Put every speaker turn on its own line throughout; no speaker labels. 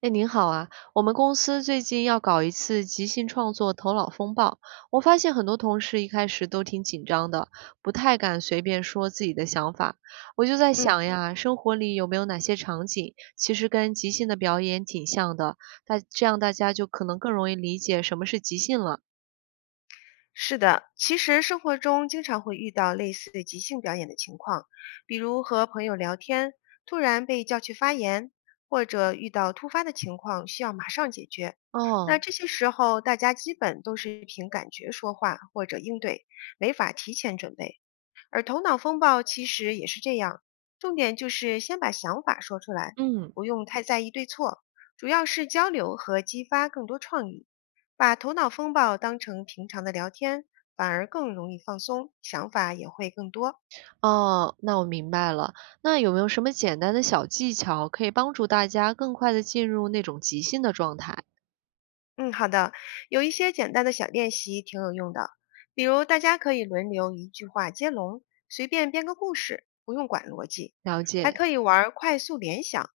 哎，您好啊！我们公司最近要搞一次即兴创作头脑风暴，我发现很多同事一开始都挺紧张的，不太敢随便说自己的想法。我就在
嗯，
想呀，生活里有没有哪些场景其实跟即兴的表演挺像的？大这样大家就可能更容易理解什么是即兴了。
是的，其实生活中经常会遇到类似即兴表演的情况，比如和朋友聊天，突然被叫去发言，或者遇到突发的情况需要马上解决。那
哦，
这些时候，大家基本都是凭感觉说话或者应对，没法提前准备。而头脑风暴其实也是这样，重点就是先把想法说出来，
嗯，
不用太在意对错，主要是交流和激发更多创意。把头脑风暴当成平常的聊天，反而更容易放松，想法也会更多。
哦，那我明白了。那有没有什么简单的小技巧可以帮助大家更快的进入那种即兴的状态？
嗯，好的，有一些简单的小练习挺有用的，比如大家可以轮流一句话接龙，随便编个故事，不用管逻辑，
了
还
解，
可以玩儿快速联想，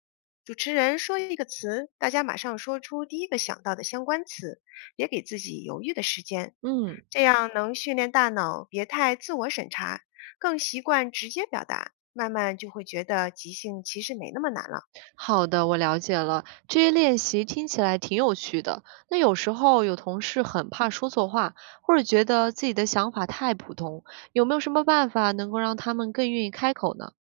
主持人说一个词，大家马上说出第一个想到的相关词，别给自己犹豫的时间，
嗯。
这样能训练大脑别太自我审查，更习惯直接表达，慢慢就会觉得即兴其实没那么难了。
好的，我了解了。这些练习听起来挺有趣的。那有时候有同事很怕说错话，或者觉得自己的想法太普通，有没有什么办法能够让他们更愿意开口呢？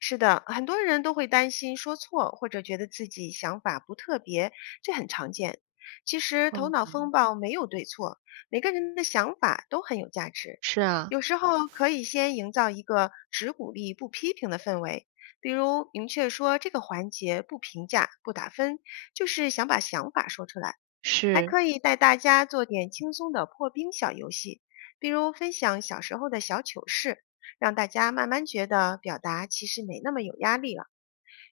是的，很多人都会担心说错，或者觉得自己想法不特别，这很常见。其实头
嗯，
脑风暴没有对错，每个人的想法都很有价值。
是啊，
有时候可以先营造一个只鼓励不批评的氛围，比如明确说这个环节不评价、不打分，就是想把想法说出来。还
是，
可以带大家做点轻松的破冰小游戏，比如分享小时候的小糗事，让大家慢慢觉得表达其实没那么有压力了。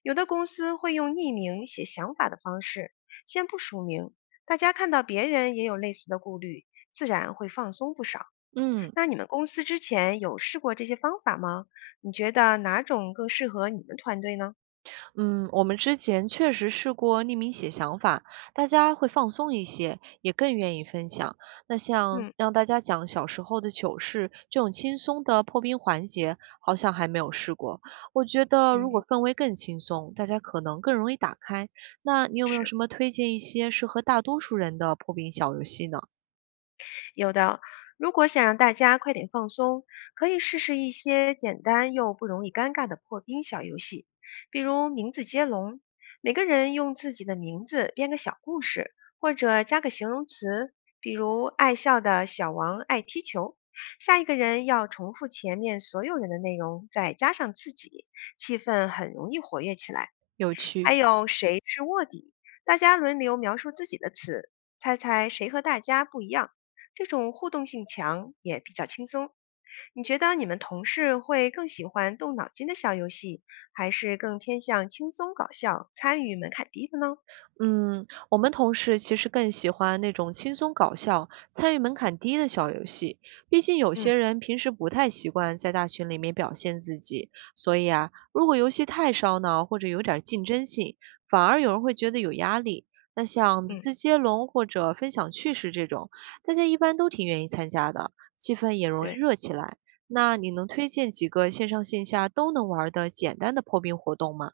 有的公司会用匿名写想法的方式，先不署名，大家看到别人也有类似的顾虑，自然会放松不少。
嗯。
那你们公司之前有试过这些方法吗？你觉得哪种更适合你们团队呢？
嗯，我们之前确实试过匿名写想法，大家会放松一些，也更愿意分享。那像
嗯
让大家讲小时候的糗事这种轻松的破冰环节，好像还没有试过。我觉得如
嗯，
果氛围更轻松，大家可能更容易打开。那你有没有
是。
什么推荐一些适合大多数人的破冰小游戏呢？
有的，如果想让大家快点放松，可以试试一些简单又不容易尴尬的破冰小游戏，比如名字接龙，每个人用自己的名字编个小故事，或者加个形容词，比如爱笑的小王爱踢球。下一个人要重复前面所有人的内容，再加上自己，气氛很容易活跃起来。
有趣。
还有谁是卧底？大家轮流描述自己的词，猜猜谁和大家不一样。这种互动性强，也比较轻松。你觉得你们同事会更喜欢动脑筋的小游戏，还是更偏向轻松搞笑、参与门槛低的呢？
嗯，我们同事其实更喜欢那种轻松搞笑、参与门槛低的小游戏。毕竟有
嗯
些人平时不太习惯在大群里面表现自己，所以啊，如果游戏太烧脑或者有点儿竞争性，反而有人会觉得有压力。那像名
嗯，
字接龙或者分享趣事这种，大家一般都挺愿意参加的，气氛也容易
对。
热起来。那你能推荐几个线上线下都能玩儿的简单的破冰活动吗？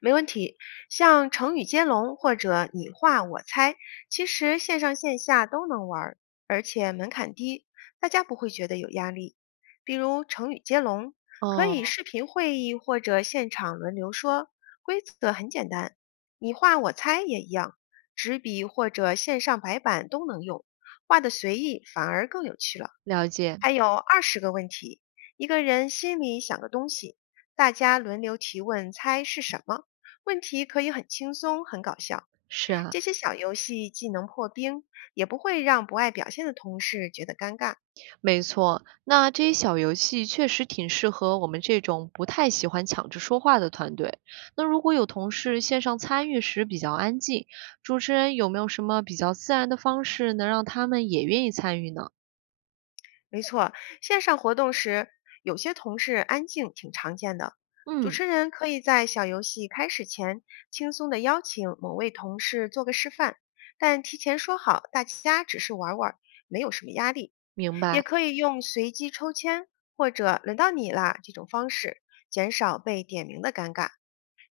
没问题，像成语接龙或者你画我猜，其实线上线下都能玩儿，而且门槛低，大家不会觉得有压力。比如成语接龙，可以
哦，
视频会议或者现场轮流说，规则很简单。你画我猜也一样，纸笔或者线上白板都能用，画的随意反而更有趣了。
了解，
还有20个问题，一个人心里想个东西，大家轮流提问，猜是什么。问题可以很轻松，很搞笑。
是啊。
这些小游戏既能破冰，也不会让不爱表现的同事觉得尴尬。
没错，那这些小游戏确实挺适合我们这种不太喜欢抢着说话的团队。那如果有同事线上参与时比较安静，主持人有没有什么比较自然的方式能让他们也愿意参与呢？
没错，线上活动时，有些同事安静挺常见的。主
嗯，
持人可以在小游戏开始前，轻松的邀请某位同事做个示范，但提前说好大家只是玩玩，没有什么压力。
明
也
白。
可以用随机抽签或者轮到你啦这种方式，减少被点名的尴尬。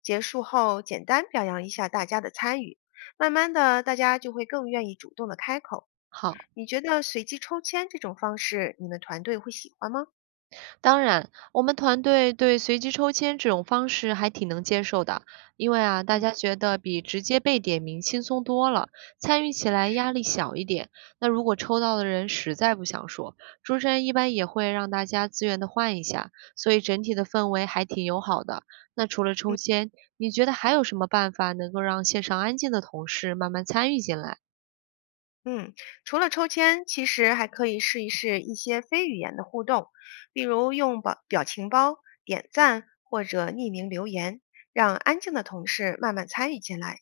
结束后，简单表扬一下大家的参与，慢慢的，大家就会更愿意主动的开口。
好。
你觉得随机抽签这种方式，你们团队会喜欢吗？
当然，我们团队对随机抽签这种方式还挺能接受的，因为啊，大
嗯，
家觉得比直接被点名轻松多了，参与起来压力小一点。那如果抽到的人实在不想说，主持人一般也会让大家自愿的换一下，所以整体的氛围还挺友好的。那除了抽签，你觉得还有什么办法能够让线上安静的同事慢慢参与进来？
嗯，除了抽签，其实还可以试试一些非语言的互动，比如用表情包、点赞或者匿名留言，让安静的同事慢慢参与进来。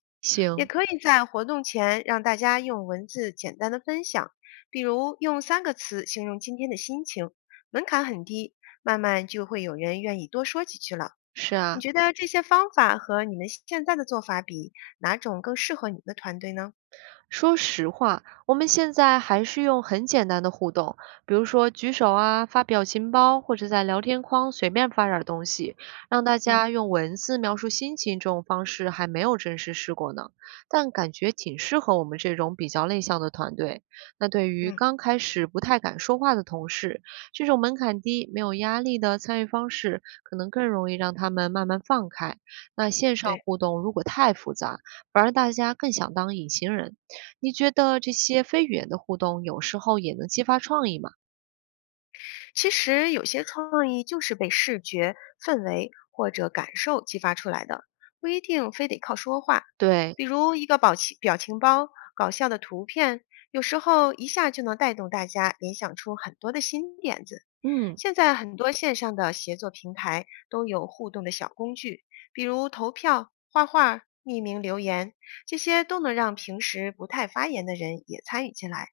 也
行，
可以在活动前让大家用文字简单的分享，比如用三个词形容今天的心情，门槛很低，慢慢就会有人愿意多说几句了。
是
你
啊，
觉得这些方法和你们现在的做法比，哪种更适合你们的团队呢？
说实话，我们现在还是用很简单的互动，比如说举手啊、发表情包，或者在聊天框随便发点儿东西，让大
嗯
家用文字描述心情，这种方式还没有正式试过呢，但感觉挺适合我们这种比较内向的团队。那对于
嗯，
刚开始不太敢说话的同事，这种门槛低、没有压力的参与方式，可能更容易让他们慢慢放开。那线上
对，
互动如果太复杂，反而大家更想当隐形人。你觉得这些非语言的互动有时候也能激发创意吗？
其实有些创意就是被视觉、氛围或者感受激发出来的，不一定非得靠说话。
对，
比如一个表情包、搞笑的图片，有时候一下就能带动大家联想出很多的新点子。
嗯，
现在很多线上的协作平台都有互动的小工具，比如投票、画画、匿名留言，这些都能让平时不太发言的人也参与进来。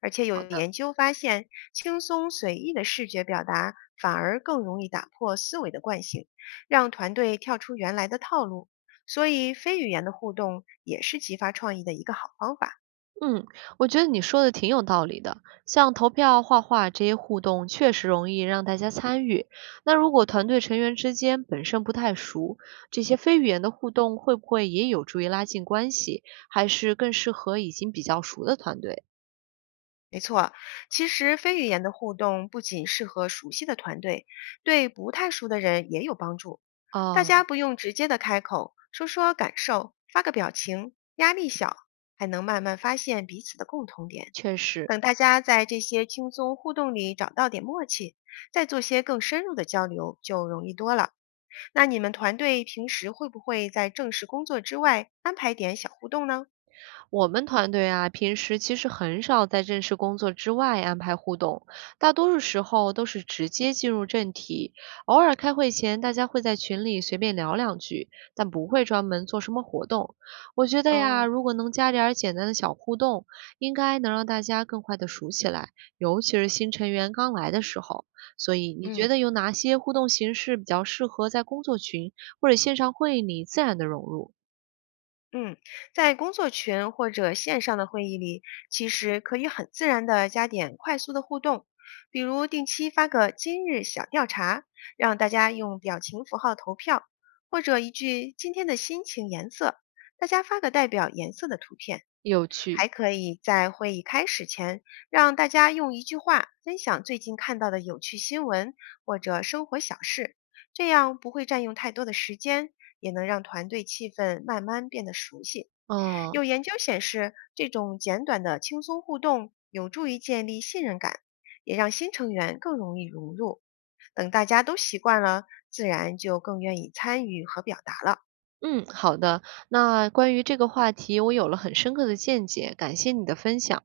而且
好
有
的，
研究发现，轻松随意的视觉表达反而更容易打破思维的惯性，让团队跳出原来的套路。所以，非语言的互动也是激发创意的一个好方法。
嗯，我觉得你说的挺有道理的。像投票、画这些互动，确实容易让大家参与。那如果团队成员之间本身不太熟，这些非语言的互动会不会也有助于拉近关系？还是更适合已经比较熟的团队？
没错，其实非语言的互动不仅适合熟悉的团队，对不太熟的人也有帮助。大
啊，
家不用直接的开口，说说感受，发个表情，压力小，还能慢慢发现彼此的共同点。
确实。
等大家在这些轻松互动里找到点默契，再做些更深入的交流，就容易多了。那你们团队平时会不会在正式工作之外安排点小互动呢？
我们团队啊，平时其实很少在正式工作之外安排互动，大多数时候都是直接进入正题。偶尔开会前，大家会在群里随便聊两句，但不会专门做什么活动。我觉得呀，
哦，
如果能加点儿简单的小互动，应该能让大家更快的熟起来，尤其是新成员刚来的时候。所以，你
嗯。
觉得有哪些互动形式比较适合在工作群或者线上会议里自然的融入？
嗯，在工作群或者线上的会议里，其实可以很自然的加点快速的互动，比如定期发个今日小调查，让大家用表情符号投票，或者一句今天的心情颜色，大家发个代表颜色的图片。
有趣，
还可以在会议开始前，让大家用一句话分享最近看到的有趣新闻或者生活小事，这样不会占用太多的时间，也能让团队气氛慢慢变得熟悉。
嗯。
有研究显示，这种简短的轻松互动有助于建立信任感，也让新成员更容易融入。等大家都习惯了，自然就更愿意参与和表达了。
嗯，好的。那关于这个话题，我有了很深刻的见解，感谢你的分享。